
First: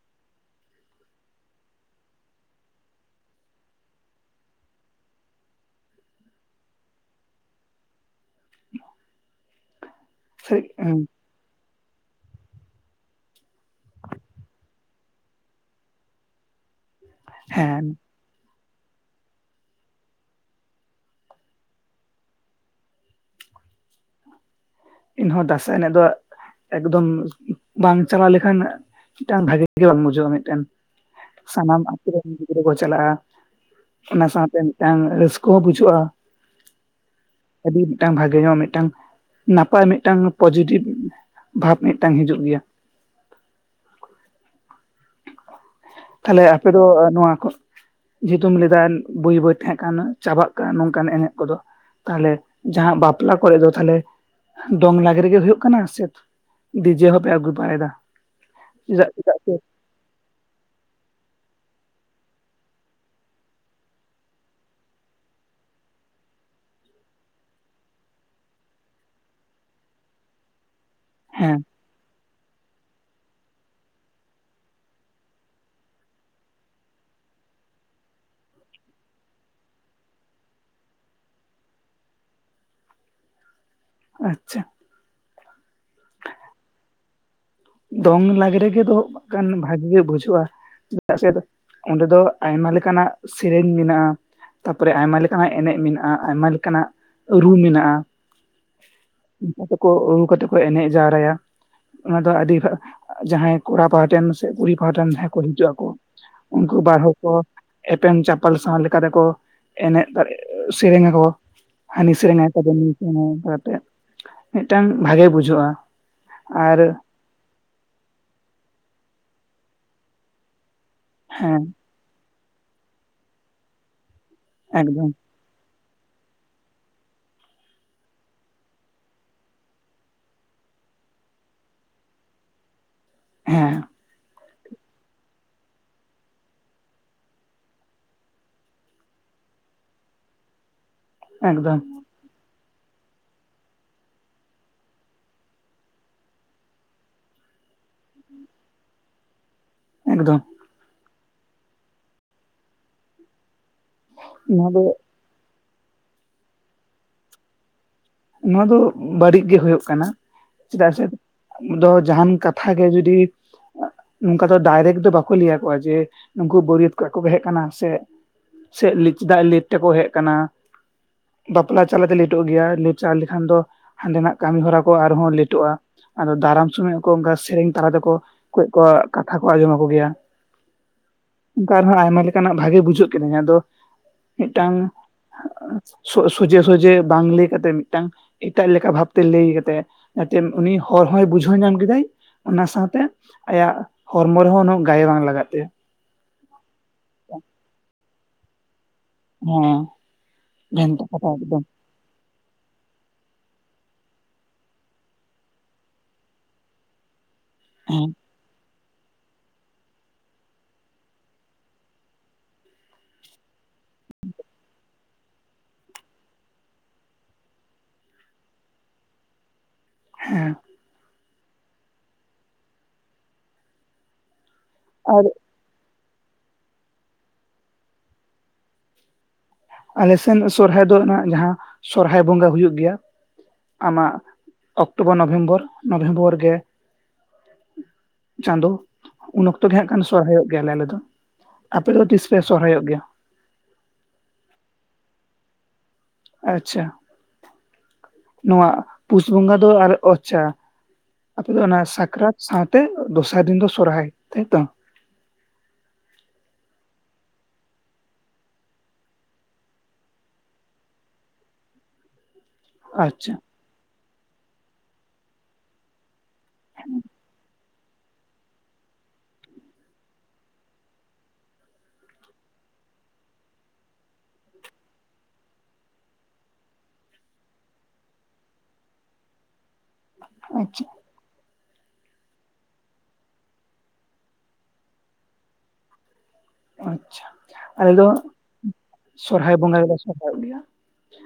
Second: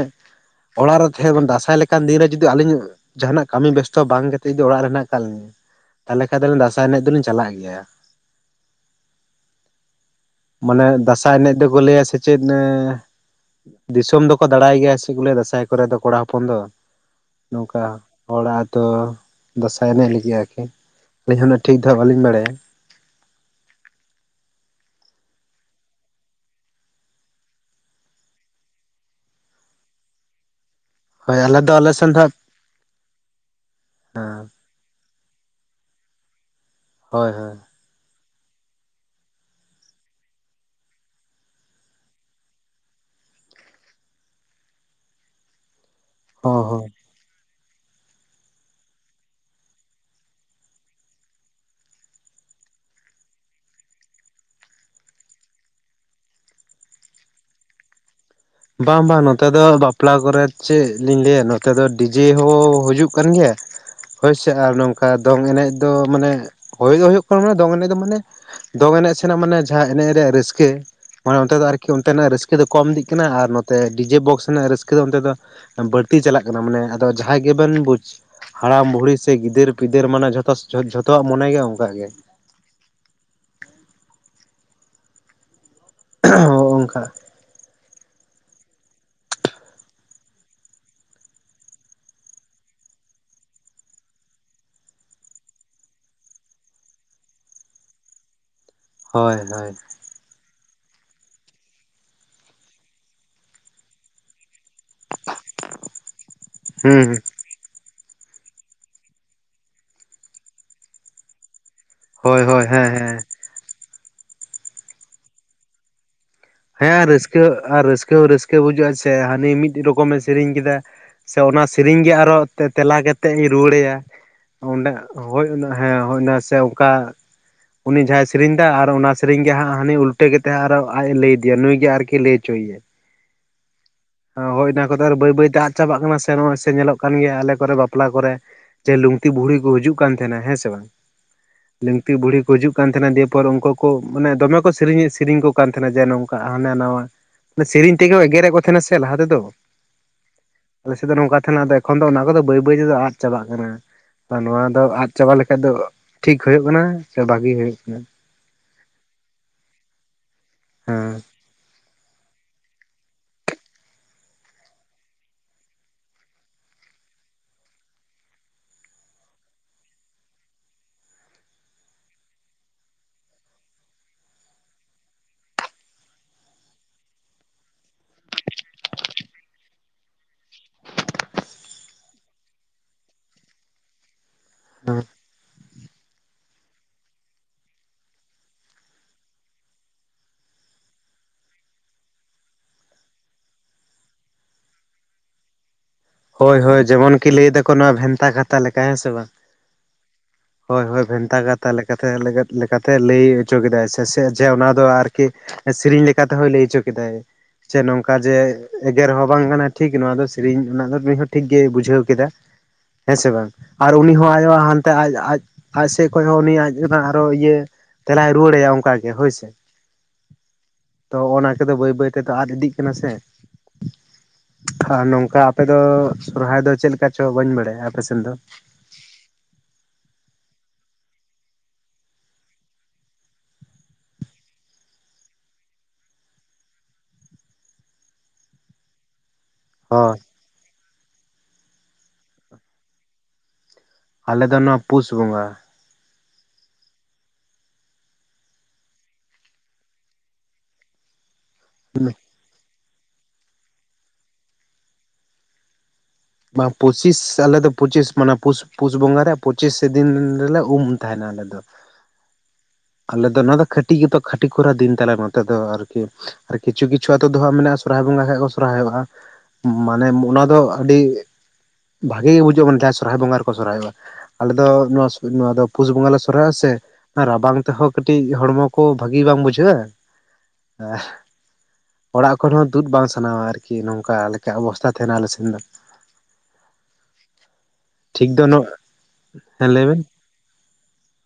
ᱚᱲᱟᱜ ᱨᱮ ᱛᱟᱦᱮᱸᱟᱱ ᱫᱟᱸᱥᱟᱭ ᱞᱮᱠᱟᱱ ᱫᱤᱱ ᱨᱮ ᱡᱩᱫᱤ ᱟᱹᱞᱤᱧᱟᱜ ᱡᱟᱦᱟᱱᱟᱜ ᱠᱟᱹᱢᱤ ᱵᱮᱥᱛᱚ ᱵᱟᱝ ᱠᱟᱛᱮᱫ ᱡᱩᱫᱤ ᱚᱲᱟᱜ ᱨᱮᱱᱟᱜ ᱠᱟᱞ ᱛᱟᱦᱚᱞᱮ ᱠᱷᱟᱱ ᱫᱚ ᱫᱟᱸᱥᱟᱭ ᱮᱱᱮᱡ ᱫᱚᱞᱤᱧ ᱪᱟᱞᱟᱜ ᱜᱮᱭᱟ <unintelligible> ᱢᱟᱱᱮ ᱫᱟᱸᱥᱟᱭ ᱮᱱᱮᱡ ᱫᱚᱠᱚ ᱞᱟᱹᱭᱟ ᱥᱮ ᱪᱮᱫ ᱮᱸᱻ ᱫᱤᱥᱚᱢ ᱫᱚᱠᱚ ᱫᱟᱬᱟᱭ ᱜᱮᱭᱟ ᱥᱮ ᱠᱩᱞᱟᱹᱭ-ᱟ ᱫᱟᱸᱥᱟᱭ ᱠᱚᱨᱮ ᱫᱚ ᱠᱚᱲᱟ ᱦᱚᱯᱚᱱ ᱫᱚ ᱱᱚᱝᱠᱟ ᱦᱮᱸ ᱦᱚᱲᱟᱛᱳ ᱫᱟᱸᱥᱟᱭ ᱮᱱᱮᱡ ᱞᱟᱹᱜᱤᱫ ᱟᱨᱠᱤ ᱟᱹᱞᱤᱧ ᱦᱚᱸᱱᱟᱜ ᱴᱷᱤᱠ ᱫᱚ ᱦᱟᱸᱜ ᱵᱟᱹᱞᱤᱧ ᱵᱟᱰᱟᱭᱟ ᱮᱤᱦᱚᱸ ᱫᱟᱸᱥᱟᱭ ᱮᱱᱮᱡ ᱫᱚ ᱮᱠᱫᱚᱢ ᱵᱟᱝ ᱪᱟᱞᱟᱣ ᱞᱮᱠᱷᱟᱱ ᱢᱤᱫᱴᱟᱝ ᱵᱷᱟᱜᱮ ᱜᱮ ᱵᱟᱝ ᱵᱩᱡᱷᱟᱹᱜᱼᱟ ᱢᱤᱫᱴᱮᱱ ᱦᱳᱭ ᱟᱞᱮ ᱫᱚ ᱥᱟᱱᱟᱢ ᱟᱞᱮ ᱟᱛᱩ ᱥᱮᱱ ᱫᱚ ᱨᱮᱱ ᱜᱮ ᱛᱤ ᱨᱮ ᱠᱚ ᱪᱟᱞᱟᱜᱼᱟ ᱚᱱᱟ ᱦᱟᱸᱜ ᱥᱟᱶᱛᱮ ᱢᱤᱫᱴᱟᱝ ᱨᱟᱹᱥᱠᱟᱹ ᱦᱚᱸ ᱵᱩᱡᱷᱟᱹᱜᱼᱟ ᱦᱳᱭ ᱦᱳᱭ ᱟᱹᱰᱤ ᱢᱤᱫᱴᱟᱝ ᱵᱷᱟᱜᱮ ᱧᱚᱜ ᱢᱤᱫᱴᱟᱝ ᱱᱟᱯᱟᱭ ᱢᱤᱫᱴᱟᱝ ᱯᱚᱡᱮᱴᱤᱵᱽ ᱵᱷᱟᱵᱽ ᱢᱤᱫᱴᱟᱝ ᱦᱤᱡᱩᱜ ᱜᱮᱭᱟ ᱛᱟᱦᱞᱮ ᱦᱚᱸ ᱟᱯᱮ ᱫᱚ ᱦᱚᱸ ᱱᱚᱣᱟ ᱠᱚ ᱡᱮᱦᱮᱛᱩᱢ ᱞᱮᱫᱟ ᱵᱟᱹᱭ ᱵᱟᱹᱭ ᱛᱟᱦᱮᱸ ᱠᱟᱜ ᱩᱱᱟᱹᱜ ᱪᱟᱵᱟᱜ ᱠᱟᱱ ᱱᱚᱝᱠᱟᱱ ᱮᱱᱮᱡ ᱠᱚᱫᱚ ᱛᱟᱦᱞᱮ ᱡᱟᱦᱟᱸ ᱵᱟᱯᱞᱟ ᱠᱚᱨᱮ ᱫᱚ ᱛᱟᱦᱞᱮ ᱫᱚᱝ ᱞᱟᱜᱽᱲᱮᱜᱮ ᱦᱩᱭᱩᱜ ᱠᱟᱱᱟ ᱥᱮ ᱰᱤᱡᱮ ᱦᱚᱸᱯᱮ ᱟᱹᱜᱩ ᱵᱟᱭᱫᱟ ᱵᱟᱝ ᱵᱟᱝ ᱱᱚᱛᱮ ᱫᱚ ᱵᱟᱯ ᱵᱟᱯᱞᱟ ᱠᱚᱨᱮ ᱪᱮᱫ ᱞᱤᱧ ᱞᱟᱹᱭᱟ ᱱᱚᱛᱮ ᱫᱚ ᱰᱤᱡᱮ ᱦᱚᱸ ᱦᱩᱭᱩᱜ ᱠᱟᱱ ᱜᱮᱭᱟ ᱦᱳᱭᱥᱮ ᱟᱨ ᱱᱚᱝᱠᱟ ᱫᱚᱝ ᱮᱱᱮᱡ ᱫᱚ ᱢᱟᱱᱮ ᱦᱭ ᱫᱚ ᱦᱳᱭᱳᱜ ᱠᱟᱱᱟ ᱢᱟᱱᱮ ᱫᱚᱝ ᱮᱱᱮᱡ ᱫᱚ ᱢᱟᱱᱮ ᱫᱚᱝ ᱮᱱᱮᱡ ᱥᱮᱱᱟᱜ ᱢᱟᱱᱮ ᱡᱟᱦᱟᱸ ᱮᱱᱮᱡ ᱨᱮᱭᱟᱜ ᱨᱟᱹᱥᱠᱟᱹ ᱢᱟᱱᱮ ᱚᱱᱛᱮ ᱦᱮᱸ ᱫᱚ ᱟᱨᱠᱤ ᱚᱱᱛᱮᱱᱟᱜ ᱨᱟᱹᱥᱠᱟᱹ ᱫᱚ ᱠᱚᱢ ᱫᱤᱜ ᱠᱟᱱᱟ ᱟᱨ ᱱᱚᱛᱮ ᱰᱤᱡᱮ ᱵᱚᱠᱥ ᱨᱮᱱᱟᱜ ᱨᱟᱹᱥᱠᱟᱹ ᱫᱚ ᱚᱱᱛᱮ ᱫᱚ ᱵᱟᱹᱲᱛᱤ ᱪᱟᱞᱟᱜ ᱠᱟᱱᱟ ᱢᱟᱱᱮ ᱟᱫᱚ ᱡᱟᱦᱟᱸᱭ ᱜᱮᱵᱮᱱ ᱵᱩᱡᱽ ᱦᱟᱲᱟᱢ ᱵᱩᱲᱦᱤ ᱥᱮ ᱜᱤᱫᱟᱹᱨ ᱯᱤᱫᱟᱹᱨ ᱢᱟᱱᱮ ᱡᱚᱛᱚ ᱡᱷᱚᱛᱚᱣᱟᱜ ᱢᱚᱱᱮ ᱜᱮ ᱚᱱᱠ ᱜᱮ ᱟᱪᱷᱟ ᱚᱸᱦᱚᱸᱜ ᱫᱚᱝ ᱞᱟᱜᱽᱲᱮ ᱜᱮ ᱫᱚᱦᱚᱜ ᱠᱟᱱ ᱵᱷᱟᱜᱮ ᱜᱮ ᱵᱩᱡᱷᱟᱹᱜᱼᱟ ᱪᱮᱫᱟᱜ ᱥᱮ ᱚᱸᱰᱮ ᱫᱚ ᱟᱭᱢᱟ ᱞᱮᱠᱟᱱᱟᱜ ᱥᱮᱨᱮᱧ ᱢᱮᱱᱟᱜᱼᱟ ᱛᱟᱯᱚᱨᱮ ᱟᱭᱢᱟ ᱞᱮᱠᱟᱱᱟᱜ ᱮᱱᱮᱡ ᱢᱮᱱᱟᱜᱼᱟ ᱟᱭᱢᱟ ᱞᱮᱠᱟᱱᱟᱜ ᱨᱩ ᱢᱮᱱᱟᱜᱼᱟ ᱦᱳᱭ <inaudible> ᱦᱳᱭ ᱠᱟᱛᱮᱠᱚ ᱟᱹᱜᱩ ᱠᱟᱛᱮ ᱠᱚ ᱮᱱᱮᱡᱽ ᱡᱟᱣᱨᱟᱭᱟ ᱟᱰᱤᱯᱦᱟ ᱦᱟᱸᱜ ᱡᱟᱦᱟᱸᱭ ᱠᱚᱲᱟ ᱯᱟᱦᱴᱮᱱ ᱥᱮ ᱠᱩᱲᱤ ᱯᱟᱦᱴᱟᱱ ᱡᱟᱦᱟ ᱠᱚ ᱦᱤᱡᱩᱜ ᱟᱠᱚ, ᱩᱱᱠᱩ ᱵᱟᱨ ᱦᱩᱸ ᱦᱚᱲᱠᱚ ᱮᱯᱮᱢ ᱪᱟᱯᱟᱞ ᱥᱟᱶ ᱞᱮᱠᱟ ᱛᱮᱠᱚ ᱮᱱᱮᱜᱽ ᱮ ᱥᱮᱨᱮᱝ ᱟᱠᱚ ᱦᱟᱹᱱᱤ ᱦᱳᱭ ᱥᱮᱨᱮᱧᱟᱭ <inaudible> ᱦᱳᱭ ᱦᱮᱸ ᱦᱮᱸ ᱠᱟᱛᱮ ᱢᱤᱫᱴᱟᱝ ᱵᱷᱟᱜᱤ ᱵᱩᱡᱷᱟᱹᱜᱼᱟ᱾ ᱟᱨ ᱦᱮᱸ ᱨᱟᱹᱥᱠᱟᱹ ᱟᱨ ᱨᱟᱹᱥᱠᱟᱹ ᱦᱚᱸ ᱨᱟᱹᱥᱠᱟᱹ ᱵᱩᱡᱩᱜᱟᱹᱜ ᱟ᱾ ᱥᱮ ᱦᱟᱹᱱᱤ ᱢᱤᱫ ᱨᱚᱠᱚᱢ ᱮ ᱥᱮᱨᱮᱧ ᱠᱮᱫᱟ ᱥᱮ ᱚᱱᱟ ᱦᱮᱸ ᱥᱮᱨᱮᱧ ᱜᱮ ᱟᱨᱚ ᱛᱮᱞᱟ ᱠᱟᱛᱮᱜᱽ ᱤᱧ ᱨᱩᱣᱟᱹᱲ ᱟᱭᱟ ᱚᱸᱰᱮ ᱮᱠᱫᱚᱢ ᱦᱳᱭ ᱚᱱᱟ ᱦᱮᱸ ᱦᱳᱭ ᱚᱱᱟ ᱥᱮ ᱚᱱᱠᱟ ᱩᱱᱤ ᱡᱟᱦᱟᱸᱟᱭ ᱥᱮᱨᱮᱧ ᱫᱟ, ᱟᱨ ᱚᱱᱟ ᱥᱮᱨᱮᱧ ᱜᱮ ᱦᱟᱸᱜ ᱦᱟᱱᱤ ᱩᱞᱴᱟᱹ ᱠᱟᱛᱮᱜ ᱟᱨ ᱚ ᱟᱡᱽ ᱮ ᱞᱟᱹᱭᱫᱟ ᱤᱭᱟᱹ ᱱᱩᱭ ᱜᱮ ᱟᱨᱠᱤ ᱞᱟᱹᱭ ᱦᱚᱪᱚᱭ ᱭᱟᱭ ᱦᱮᱸ ᱚ, ᱦᱳᱭ ᱚᱱᱟ ᱠᱚᱫᱚ ᱟᱨ ᱵᱟᱹᱭ ᱵᱟᱹᱭᱛᱮ ᱟᱫ ᱪᱟᱵᱟᱜ ᱠᱟᱱᱟ, ᱥᱮ ᱱᱚᱜᱼᱚᱭ ᱥᱮ ᱧᱮᱞᱚᱜ ᱠᱟᱱ ᱜᱮᱭᱟ ᱟᱞᱮ ᱠᱚᱨᱮ ᱵᱟᱯᱞᱟ ᱠᱚᱨᱮ, ᱪᱮ ᱞᱩᱝᱛᱤ ᱵᱩᱲᱦᱤ ᱠᱚ ᱦᱤᱡᱩᱜ ᱠᱟᱱ ᱛᱟᱦᱮᱱᱟ ᱦᱮᱸ ᱥᱮ ᱵᱟᱝ? ᱮᱠᱫᱚᱢ᱾ ᱛᱤ ᱵᱩᱲᱦᱤ ᱠᱚ ᱦᱤᱡᱩᱜ ᱠᱟᱱ ᱛᱟᱦᱮᱱᱟ, ᱫᱤᱭᱮᱯᱚᱨ ᱩᱝᱠᱩ ᱠᱚ ᱢᱟᱱᱮ ᱫᱚᱢᱮ ᱠᱚ ᱥᱮᱨᱮᱧ ᱥᱮᱨᱮᱧ ᱠᱚ ᱠᱟᱱ ᱛᱟᱦᱮᱱᱟ, ᱡᱮ ᱱᱚᱝᱠᱟ ᱦᱟᱱᱟ ᱱᱟᱣᱟ᱾ ᱥᱮᱨᱮᱧ ᱛᱮᱜᱮ ᱠᱚ ᱮᱜᱮᱨᱮᱫ ᱠᱚ ᱛᱟᱦᱮᱱᱟ ᱥᱮ ᱞᱟᱦᱟ ᱛᱮᱫᱚ᱾ ᱮᱠᱫᱚᱢ ᱟᱞᱮ ᱥᱮᱫ ᱫᱚ ᱱᱚᱝᱠᱟ ᱛᱟᱦᱮᱱᱟ, ᱟᱫᱚ ᱮᱠᱷᱚᱱ ᱫᱚ ᱚᱱᱟ ᱠᱚᱫᱚ ᱵᱟᱹᱭ ᱵᱟᱹᱭ ᱛᱮᱫᱚ ᱟᱫ ᱪᱟᱵᱟᱜ ᱠᱟᱱᱟ᱾ ᱱᱚᱣᱟ ᱫᱚ ᱟᱫ ᱪᱟᱵᱟ ᱞᱮᱠᱟᱡ ᱫᱚ, ᱴᱷᱤᱠ ᱦᱩᱭᱩᱜ ᱠᱟᱱᱟ ᱥᱮ ᱵᱷᱟᱜᱤ ᱦᱩᱭᱩᱜ ᱠᱟᱱᱟ? ᱱᱚᱣᱟ ᱫᱚ ᱵᱟᱹᱲᱤᱡ ᱜᱮ ᱦᱩᱭᱩᱜ ᱠᱟᱱᱟ᱾ ᱪᱮᱫᱟᱜ ᱦᱮᱸ ᱥᱮ ᱫᱚ ᱡᱟᱦᱟᱱ ᱠᱟᱛᱷᱟ ᱜᱮ ᱡᱩᱚᱫᱤ ᱱᱚᱝᱠᱟ ᱫᱚ ᱰᱟᱭᱨᱮᱠ ᱫᱚ ᱵᱟᱠᱚ ᱞᱟᱹᱭ ᱟᱠᱚᱣᱟ ᱡᱮ ᱱᱩᱠᱩ ᱵᱟᱹᱨᱭᱟᱹᱛ ᱠᱚᱲᱟ ᱠᱚ ᱦᱮᱜᱽ ᱟᱠᱟᱱᱟ ᱥᱮ ᱥᱮ ᱞᱮᱡ ᱪᱮᱫᱟᱜ ᱞᱮᱴ ᱛᱮᱠᱚ ᱦᱮᱜᱽ ᱟᱠᱟᱱᱟ? ᱵᱟᱯᱞᱟ ᱪᱟᱞᱟᱛᱮ ᱞᱮᱴᱚᱜ ᱜᱮᱭᱟ ᱞᱮᱴ ᱪᱟ ᱞᱮᱠᱷᱟᱱ ᱫᱚ, ᱦᱟᱸᱰᱮᱱᱟᱜ ᱠᱟᱹᱢᱤ ᱦᱚᱨᱟ ᱠᱚ ᱟᱨᱦᱚᱸ ᱞᱮᱴᱚᱜᱼᱟ᱾ ᱟᱫᱚ ᱫᱟᱨᱟᱢ ᱥᱩᱚᱢᱚᱭ ᱦᱚᱸᱠᱚ ᱚᱝᱠᱟ ᱥᱮᱨᱮᱧ ᱛᱟᱞᱟ ᱛᱮᱠᱚ ᱠᱚᱡᱽ ᱠᱚ ᱠᱟᱛᱷᱟ ᱠᱚ ᱟᱸᱡᱚᱢ ᱟᱠᱚ ᱜᱮᱭᱟ, ᱚᱝᱠᱟ ᱟᱨᱦᱚᱸ ᱟᱭᱢᱟ ᱞᱮᱠᱟᱱᱟᱜ ᱵᱷᱟᱜᱤ ᱵᱩᱡᱷᱟᱹᱜ ᱠᱟᱱᱟ ᱟᱫᱚ ᱢᱤᱫᱴᱟᱝ ᱦᱮᱸ ᱥᱚ ᱥᱚᱡᱷᱮ ᱥᱚᱡᱷᱮ ᱵᱟᱝ ᱞᱟᱹᱭ ᱠᱟᱛᱮᱱ ᱢᱤᱫᱴᱟᱝ ᱮᱴᱟᱜ ᱞᱮᱠᱟ ᱵᱷᱟᱵᱛᱮ ᱞᱟᱹᱭ ᱠᱟᱛᱮᱜ, ᱡᱟᱛᱮᱱ ᱩᱱᱤ ᱦᱚᱲ ᱦᱚᱸᱭ ᱵᱩᱡᱷᱟᱹᱣ ᱧᱟᱢ ᱠᱮᱫᱟᱭ ᱚᱱᱟ ᱥᱟᱶᱛᱮ ᱟᱭᱟᱜ ᱦᱚᱨᱢᱚ ᱨᱮᱦᱚᱸ ᱩᱱᱟᱹᱜ ᱜᱟᱭ ᱵᱟᱝ ᱞᱟᱜᱟᱜ ᱛᱟᱭᱟ᱾ ᱦᱳᱭ ᱦᱳᱭ ᱡᱮᱢᱚᱱ ᱠᱤ ᱞᱟᱹᱭᱫᱟ ᱠᱚ, ᱱᱚᱣᱟ ᱵᱷᱮᱱᱛᱟ ᱠᱟᱛᱟ ᱞᱮᱠᱟ ᱦᱮᱸ ᱥᱮ ᱵᱟᱝ? ᱦᱮᱸ ᱦᱳᱭ ᱦᱳᱭ ᱵᱷᱮᱱᱛᱟ ᱠᱟᱛᱷᱟ ᱞᱮᱠ ᱞᱮᱠᱟᱛᱮ ᱞᱮ ᱞᱮᱠᱟᱛᱮ ᱞᱟᱹᱭ ᱦᱚᱪᱚ ᱠᱮᱫᱟᱭ ᱥᱮ ᱡᱮ ᱚᱱᱟ ᱫᱚ ᱟᱨᱠᱤ ᱥᱤᱨᱤᱧ ᱞᱮᱠᱟᱛᱮ ᱦᱚᱸᱭ ᱞᱟᱹᱭ ᱦᱚᱪᱚ ᱠᱮᱫᱟᱭ᱾ ᱪᱮ ᱦᱮᱸ ᱱᱚᱝᱠᱟ ᱡᱮ ᱮᱜᱮᱨ ᱦᱚᱸ ᱵᱟᱝ ᱠᱟᱱᱟ ᱴᱷᱤᱠ ᱱᱚᱣᱟ ᱫᱚ ᱥᱤᱨᱤᱧ ᱨᱮᱱᱟᱜ ᱫᱚ ᱩᱱᱤ ᱦᱚᱸ ᱴᱷᱤᱠ ᱜᱮᱭ ᱵᱩᱡᱷᱟᱹᱣ ᱠᱮᱫᱟ, ᱦᱮᱸ ᱥᱮ ᱵᱟᱝ? ᱟᱨ ᱩᱱᱤ ᱦᱚᱸ ᱟᱭᱳ ᱦᱟᱱᱛᱮ ᱟᱡᱽ ᱟᱡᱽ ᱟᱡᱽ ᱥᱮᱡᱽ ᱠᱷᱚᱡ ᱦᱚᱸ ᱩᱱᱤ ᱟᱡᱽ ᱚᱱᱟ ᱟᱨᱚ ᱤᱭᱟᱹ ᱛᱮᱞᱟᱭ ᱨᱩᱣᱟᱹᱲᱟᱭᱟ ᱚᱝᱠᱟᱜᱮ ᱦᱳᱭ ᱥᱮ ᱦᱮᱸ ᱛᱚ ᱚᱱᱟ ᱠᱚᱫᱚ ᱵᱟᱹᱭ ᱵᱟᱹᱭ ᱛᱮᱫᱚ ᱟᱫ ᱤᱫᱤᱜ ᱠᱟᱱᱟ, ᱥᱮ ᱟᱨ ᱱᱚᱝᱠᱟ ᱟᱯᱮ ᱫᱚ ᱥᱚᱨᱦᱟᱭ ᱫᱚ ᱪᱮᱫ ᱞᱮᱠᱟ ᱪᱚ ᱵᱟᱹᱧ ᱵᱟᱲᱟᱭᱟ ᱟᱯᱮ ᱥᱮᱱ ᱫᱚ? ᱟᱞᱮ ᱥᱮᱱ ᱥᱚᱨᱦᱟᱭ ᱫᱚ ᱚᱱᱟ ᱡᱟᱦᱟᱸ ᱥᱚᱨᱦᱟᱭ ᱵᱚᱸᱜᱟ ᱦᱩᱭᱩᱜ ᱜᱮᱭᱟ᱾ ᱟᱢᱟᱜ ᱚᱠᱴᱳᱵᱚᱨ, ᱱᱚᱵᱷᱮᱢᱵᱚᱨ, ᱱᱚᱵᱷᱮᱢᱵᱚᱨ ᱜᱮ᱾ ᱪᱟᱸᱫᱚ ᱩᱱ ᱚᱠᱛᱚ ᱜᱮ ᱦᱟᱸᱜ ᱠᱟᱱ ᱦᱳᱭ ᱥᱚᱦᱨᱟᱭᱚᱜ ᱜᱮᱭᱟ ᱞᱮ ᱟᱞᱮ ᱫᱚ᱾ ᱟᱯᱮ ᱫᱚ ᱛᱤᱥᱯᱮ ᱥᱚᱦᱨᱟᱭᱚᱜ ᱜᱮᱭᱟ? ᱟᱞᱮ ᱫᱚ ᱱᱚᱣᱟ ᱯᱩᱥ ᱵᱚᱸᱜᱟ᱾ ᱟᱪᱪᱷᱟ ᱱᱚᱣᱟ ᱯᱩᱥ ᱵᱚᱸᱜᱟ ᱫᱚ ᱟᱨ ᱚᱪᱪᱷᱟ᱾ ᱟᱯᱮ ᱫᱚ ᱚᱱᱟ ᱥᱟᱠᱨᱟᱛ, ᱥᱟᱶᱛᱮ ᱫᱚᱥᱟᱨ ᱫᱤᱱ ᱫᱚ ᱥᱚᱨᱦᱟᱭ, ᱛᱟᱭᱛᱚ᱾ ᱵᱟᱝ ᱯᱩᱪᱤᱥ ᱟᱞᱮ ᱫᱚ ᱯᱚᱸᱪᱤᱥ ᱢᱟᱱᱮ ᱯᱩᱥ ᱯᱩᱥ ᱵᱚᱸᱜᱟᱨᱮ ᱯᱚᱸᱪᱤᱥᱮ ᱫᱤᱱ ᱨᱮᱞᱮ ᱩᱢ ᱛᱟᱦᱮᱱᱟ ᱟᱞᱮ ᱫᱚ᱾ ᱟᱞᱮ ᱟᱪᱪᱷᱟ ᱫᱚ ᱱᱚᱣᱟ ᱫᱚ ᱠᱷᱟᱹᱴᱤ ᱜᱮᱛᱚ ᱠᱷᱟᱹᱴᱤ ᱠᱷᱚᱨᱟ ᱫᱤᱱ ᱛᱟᱞᱮ ᱱᱚᱛᱮ ᱫᱚ, ᱟᱨᱠᱤ ᱟᱨ ᱠᱤᱪᱷᱩ ᱠᱤᱪᱷᱩ ᱟᱛᱳ ᱫᱚ ᱦᱟᱸᱜ ᱢᱮᱱᱟᱜᱼᱟ ᱥᱚᱨᱦᱟᱭ ᱵᱚᱸᱜᱟ ᱥᱮᱜ ᱠᱚ ᱥᱚᱨᱦᱟᱭᱚᱜᱼᱟ ᱢᱟᱱᱮ ᱢᱚᱱᱟ ᱫᱚ ᱟᱹᱰᱤ ᱵᱷᱟᱜᱮ ᱜᱮ ᱵᱩᱡᱷᱟᱜ-ᱟ ᱢᱟᱱᱮ ᱡᱟᱦᱟᱸ ᱥᱚᱨᱦᱟᱭ ᱵᱚᱸᱜᱟ ᱨᱮᱠᱚ ᱥᱚᱨᱦᱟᱭᱚᱜ-ᱟ᱾ ᱟᱞᱮ ᱫᱚ ᱱᱚᱣᱟ ᱱᱚᱣᱟ ᱫᱚ ᱯᱩᱥ ᱵᱚᱸᱜᱟ ᱞᱮ ᱥᱚᱨᱦᱟᱭᱚᱜᱟ ᱥᱮ ᱨᱟᱵᱟᱝ ᱛᱮᱦᱚᱸ ᱠᱟᱹᱴᱤᱡ ᱦᱚᱲᱢᱚ ᱠᱚ ᱵᱷᱟᱹᱜᱤ ᱵᱟᱝ ᱵᱩᱡᱷᱟᱹᱜ-ᱟ ᱟᱪᱪᱷᱟ ᱟᱨ ᱚᱲᱟᱜ ᱠᱷᱚᱱ ᱦᱚᱸ ᱛᱩᱫ ᱵᱟᱝ ᱥᱟᱱᱟᱣᱟ ᱟᱨᱠᱤ ᱱᱚᱝᱠᱟ ᱞᱮᱠᱟ ᱚᱵᱚᱥᱛᱟ ᱛᱟᱦᱮᱱᱟ ᱟᱞᱮ ᱥᱮᱱ ᱫᱚ᱾ ᱟᱪᱷᱟ ᱟᱞᱮ ᱫᱚ ᱴᱷᱤᱠ ᱱᱚᱜ ᱥᱚᱨᱦᱟᱭ ᱦᱮᱸ ᱵᱚᱸᱜᱟ ᱞᱟᱹᱭ ᱜᱮᱞᱮ ᱵᱮᱱ ᱥᱚᱨᱦᱟᱭᱚᱜ ᱜᱮᱭᱟ᱾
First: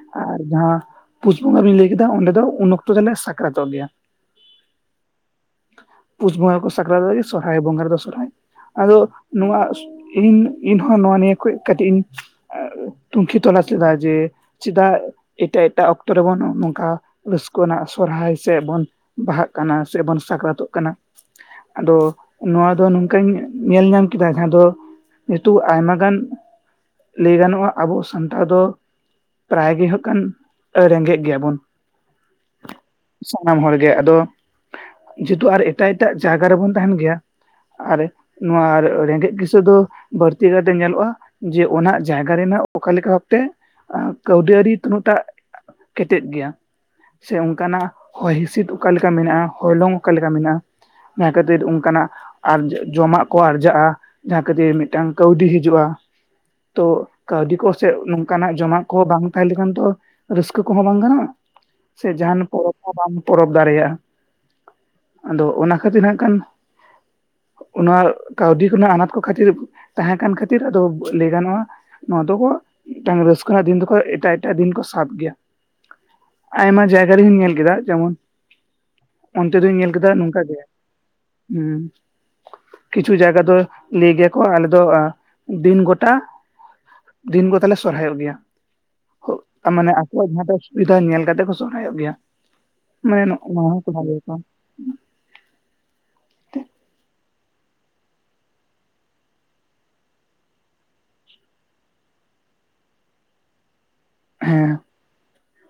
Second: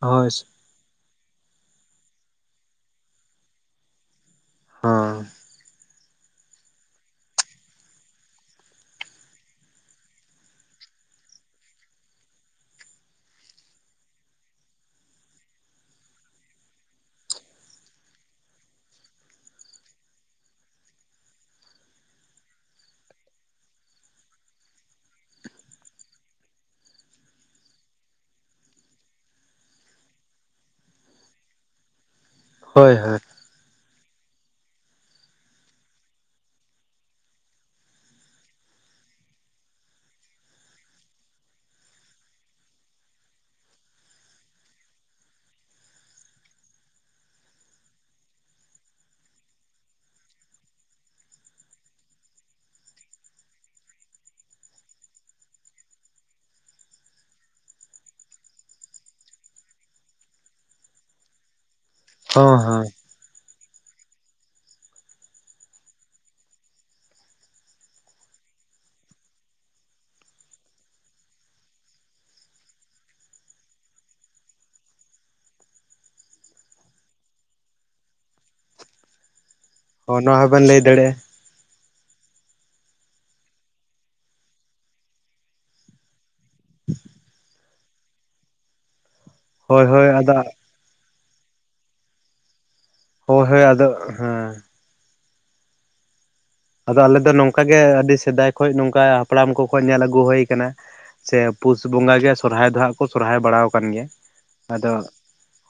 ᱦᱳᱭ ᱟᱨ ᱡᱟᱦᱟᱸ ᱯᱩᱥ ᱵᱚᱸᱜᱟ ᱵᱤᱱ ᱞᱟᱹᱭ ᱠᱮᱫᱟ ᱚᱸᱰᱮ ᱫᱚ ᱩᱱ ᱚᱠᱛᱚ ᱫᱚᱞᱮ ᱥᱟᱠᱨᱟᱛᱚᱜ ᱜᱮᱭᱟ᱾ ᱦᱚᱸ᱾ ᱯᱩᱥ ᱵᱚᱸᱜᱟ ᱠᱳ ᱥᱟᱠᱨᱟᱛ ᱜᱮ ᱥᱚᱨᱦᱟᱭ ᱵᱚᱸᱜᱟ ᱨᱮᱫᱚ ᱥᱚᱨᱦᱟᱭ ᱟᱫᱚ ᱱᱚᱣᱟ ᱤᱧ ᱤᱧᱦᱚᱸ ᱱᱚᱣᱟ ᱱᱤᱭᱟᱹ ᱠᱷᱚᱡ ᱠᱟᱹᱴᱤᱡ ᱤᱧ ᱛᱩᱝᱠᱤ ᱛᱚᱞᱟᱥᱮᱫᱟ ᱡᱮ ᱪᱤᱫᱟᱜ ᱮᱴᱟᱜ ᱮᱴᱟᱜ ᱚᱠᱛᱚ ᱨᱮᱵᱚᱱ ᱱᱚᱝᱠᱟ ᱨᱟᱹᱥᱠᱟᱹ ᱨᱮᱱᱟᱜ ᱥᱚᱨᱦᱟᱭ ᱥᱮ ᱵᱚᱱ ᱵᱟᱦᱟᱜ ᱠᱟᱱᱟ ᱥᱮᱵᱚᱱ ᱥᱟᱠᱨᱟᱛᱚᱜ ᱠᱟᱱᱟ ᱟᱫᱚ ᱱᱚᱣᱟ ᱫᱚ ᱱᱚᱝᱠᱟᱹᱧ ᱧᱮᱞ ᱧᱟᱢ ᱠᱮᱫᱟ ᱡᱟᱦᱟ ᱫᱚ ᱱᱤᱛᱚᱜ ᱟᱭᱢᱟ ᱜᱟᱱ ᱞᱟᱹᱭ ᱜᱟᱱᱚᱜᱼᱟ ᱟᱵᱚ ᱥᱟᱱᱛᱟᱲ ᱫᱚ ᱯᱨᱟᱭ ᱜᱮ ᱦᱟᱸᱜ ᱠᱷᱟᱱ ᱨᱮᱸᱜᱮᱡ ᱜᱮᱭᱟ ᱵᱚᱱ᱾ ᱦᱳᱭ ᱦᱳᱭ᱾ ᱥᱟᱱᱟᱢ ᱦᱚᱲᱜᱮ ᱟᱫᱚ, ᱡᱮᱦᱮᱛᱩ ᱟᱨ ᱮᱴᱟᱜ ᱮᱴᱟᱜ ᱡᱟᱭᱜᱟ ᱨᱮᱵᱚᱱ ᱛᱟᱦᱮᱱ ᱜᱮᱭᱟ᱾ ᱟᱨᱮ ᱱᱚᱣᱟ ᱨᱮᱸᱜᱮᱡ ᱠᱤᱥᱟᱹᱲ ᱫᱚ ᱵᱟᱹᱲᱛᱤ ᱠᱟᱭᱛᱮ ᱧᱮᱞᱚᱜᱼᱟ ᱡᱮ ᱚᱱᱟ ᱡᱟᱭᱜᱟ ᱨᱮᱱᱟᱜ ᱚᱠᱟᱞᱮᱠᱟ ᱵᱷᱟᱵᱛᱮ ᱮᱸᱻᱠᱟᱹᱣᱰᱤ ᱟᱹᱣᱨᱤ ᱛᱤᱱᱟᱹᱜ ᱴᱟᱜ ᱠᱮᱴᱮᱡ ᱜᱮᱭᱟ? ᱥᱮ ᱚᱱᱠᱟᱱᱟᱜ ᱦᱚᱭ ᱦᱤᱸᱥᱤᱫ ᱚᱠᱟᱞᱮᱠᱟ ᱢᱮᱱᱟᱜᱼᱟ ᱦᱚᱭᱞᱚᱝ ᱚᱠᱟᱞᱮᱠᱟ ᱢᱮᱱᱟᱜᱼᱟ? ᱡᱟᱸᱷᱟᱹ ᱠᱷᱟᱛᱤᱨ ᱚᱱᱠᱟᱱᱟᱜ ᱟᱨ ᱡᱚᱢᱟᱜ ᱠᱚ ᱟᱨᱡᱟᱜ-ᱟ᱾ ᱠᱟᱛᱮ ᱢᱤᱫᱴᱟᱝ ᱠᱟᱹᱣᱰᱤ ᱦᱤᱡᱩᱜᱼᱟ ᱾ ᱛᱚ ᱠᱟᱹᱣᱰᱤ ᱠᱚᱥᱮᱜ ᱱᱚᱝᱠᱟᱱᱟᱜ ᱡᱚᱢᱟᱜ ᱠᱚ ᱵᱟᱝ ᱛᱟᱦᱮᱸᱞᱮᱠᱷᱟᱱ ᱛᱚ ᱨᱟᱹᱥᱠᱟᱹ ᱠᱚᱦᱚᱸ ᱵᱟᱝ ᱜᱟᱱᱚᱜ-ᱟ ᱥᱮ ᱡᱟᱦᱟᱱ ᱯᱚᱨᱚᱵᱽ ᱦᱚᱸ ᱵᱟᱢ ᱯᱚᱨᱚᱵᱽ ᱫᱟᱲᱮᱭᱟᱜᱼᱟ᱾ ᱟᱫᱚ ᱚᱱᱟ ᱠᱷᱟᱹᱛᱤᱨ ᱦᱟᱸᱜ ᱠᱷᱟᱱ ᱚᱱᱟ ᱠᱟᱹᱣᱰᱤ ᱠᱚ ᱱᱟᱦᱟᱜ ᱟᱱᱟᱴ ᱠᱚ ᱠᱷᱟᱹᱛᱤᱨ ᱛᱟᱦᱮᱸ ᱠᱟᱱ ᱠᱷᱟᱹᱛᱤᱨ ᱟᱫᱚ ᱞᱟᱹᱭ ᱜᱟᱱᱚᱜᱼᱟ᱾ ᱱᱚᱣᱟ ᱫᱚᱠᱚ ᱢᱤᱫᱴᱟᱝ ᱨᱟᱹᱥᱠᱟᱹ ᱨᱮᱱᱟᱜ ᱫᱤᱱ ᱫᱚᱠᱚ ᱮᱴᱟᱜ ᱮᱴᱟᱜ ᱫᱤᱱ ᱠᱚ ᱥᱟᱵ ᱜᱮᱭᱟ᱾ ᱟᱭᱢᱟ ᱡᱟᱭᱜᱟ ᱨᱮᱦᱩᱧ ᱧᱮᱞ ᱠᱮᱫᱟ ᱡᱮᱢᱚᱱ ᱚᱱᱛᱮᱨᱮ ᱧᱮᱞ <unintelligible> ᱚ ᱱᱚᱣᱟ ᱱᱚᱝᱠᱟ ᱜᱮ ᱦᱚᱸᱵᱮᱱ ᱞᱟᱹᱭ ᱫᱟᱲᱮᱭᱟᱜᱼᱟ ᱦᱩᱸ ᱠᱤᱪᱷᱩ ᱡᱟᱭᱜᱟ ᱫᱚ ᱞᱟᱹᱭ ᱜᱮᱭᱟᱠᱚ ᱟᱞᱮ ᱫᱚ ᱫᱤᱱ ᱜᱚᱴᱟ ᱫᱤᱱ ᱜᱚᱛᱟᱞᱮ ᱥᱚᱨᱦᱟᱭᱚᱜ ᱜᱮᱭᱟ᱾ <unintelligible> ᱦᱳᱭ ᱢᱟᱱᱮ ᱦᱳᱭ ᱟᱠᱚᱣᱟᱜ ᱟᱫᱚ ᱡᱟᱦᱟᱸᱴᱟᱜ ᱥᱩᱵᱤᱫᱷᱟ ᱧᱮᱞ ᱠᱟᱛᱮ ᱠᱚ ᱥᱚᱨᱦᱟᱭᱚᱜ ᱜᱮᱭᱟ᱾ ᱢᱟᱱᱮ ᱱᱚᱜ ᱦᱳᱭ ᱦᱳᱭ ᱱᱚᱣᱟ ᱦᱚᱸ ᱟᱫᱚ ᱠᱚ <unintelligible> ᱠᱚᱣᱟ᱾ ᱦᱮᱸ ᱟᱫᱚ ᱟᱞᱮ ᱫᱚ ᱱᱚᱝᱠᱟ ᱜᱮ ᱟᱹᱰᱤ ᱥᱮᱫᱟᱭ ᱠᱷᱚᱡ ᱱᱚᱝᱠᱟ ᱦᱟᱯᱲᱟᱢ ᱠᱚ ᱠᱚ ᱧᱮᱞ ᱟᱹᱜᱩ ᱦᱳᱭ ᱟᱠᱟᱱᱟ᱾ ᱪᱮ ᱯᱩᱥ ᱵᱚᱸᱜᱟ ᱜᱮ ᱥᱚᱨᱦᱟᱭ ᱫᱚ ᱦᱟᱸᱜ ᱠᱚ ᱥᱚᱨᱦᱟᱭ ᱵᱟᱲᱟᱣ ᱠᱟᱱ ᱜᱮᱭᱟ, ᱦᱮᱸ ᱟᱫᱚ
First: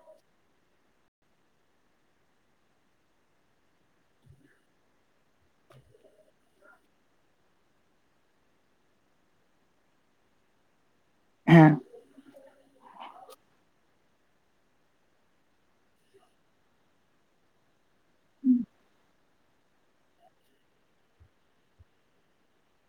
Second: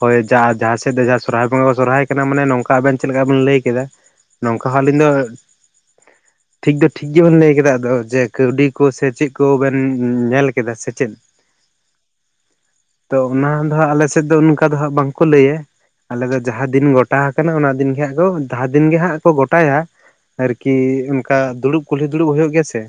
ᱦᱳᱭ ᱡᱟᱦᱟ ᱥᱮᱫ ᱫᱚ ᱥᱚᱨᱦᱟᱭ ᱵᱚᱸᱜᱟ ᱠᱚ ᱥᱚᱨᱦᱟᱭ ᱠᱟᱱᱟ᱾ ᱢᱟᱱᱮ ᱱᱚᱝᱠᱟ ᱟᱵᱮᱱ ᱪᱮᱫ ᱞᱮᱠᱟ ᱵᱮᱱ ᱞᱟᱹᱭ ᱠᱮᱫᱟ᱾ ᱱᱚᱝᱠᱟ ᱦᱚᱸ ᱟᱹᱞᱤᱧ ᱫᱚ ᱴᱷᱤᱠ ᱫᱚ ᱴᱷᱤᱠ ᱜᱮᱵᱚᱱ ᱞᱟᱹᱭ ᱠᱮᱫᱟ ᱟᱫᱚ ᱡᱮ ᱠᱟᱹᱣᱰᱤ ᱠᱚ ᱥᱮ ᱪᱮᱫ ᱠᱚᱵᱮᱱ ᱧᱮᱞ ᱠᱮᱫᱟ ᱥᱮ ᱪᱮᱫ? ᱦᱮᱸ᱾ ᱛᱚ ᱚᱱᱟ ᱫᱚ ᱦᱟᱸᱜ ᱟᱞᱮ ᱥᱮᱫ ᱫᱚ ᱚᱱᱠᱟ ᱫᱚ ᱦᱟᱸᱜ ᱵᱟᱝᱠᱚ ᱞᱮᱭᱟ᱾ ᱟᱞᱮ ᱫᱚ ᱡᱟᱦᱟ ᱫᱤᱱ ᱜᱚᱴᱟ ᱟᱠᱟᱱᱟ ᱾ᱚᱱᱟ ᱫᱤᱱ ᱜᱮ ᱦᱟᱸᱜ ᱠᱚ ᱡᱟᱦᱟ ᱫᱤᱱ ᱜᱮ ᱦᱟᱸᱜ ᱠᱚ ᱜᱚᱴᱟᱭᱟ᱾ ᱟᱨᱠᱤ ᱚᱱᱠᱟ ᱫᱩᱲᱩᱵ ᱠᱩᱞᱦᱤ ᱫᱩᱲᱩᱵ ᱦᱳᱭᱳᱜ ᱜᱮᱭᱟ ᱥᱮ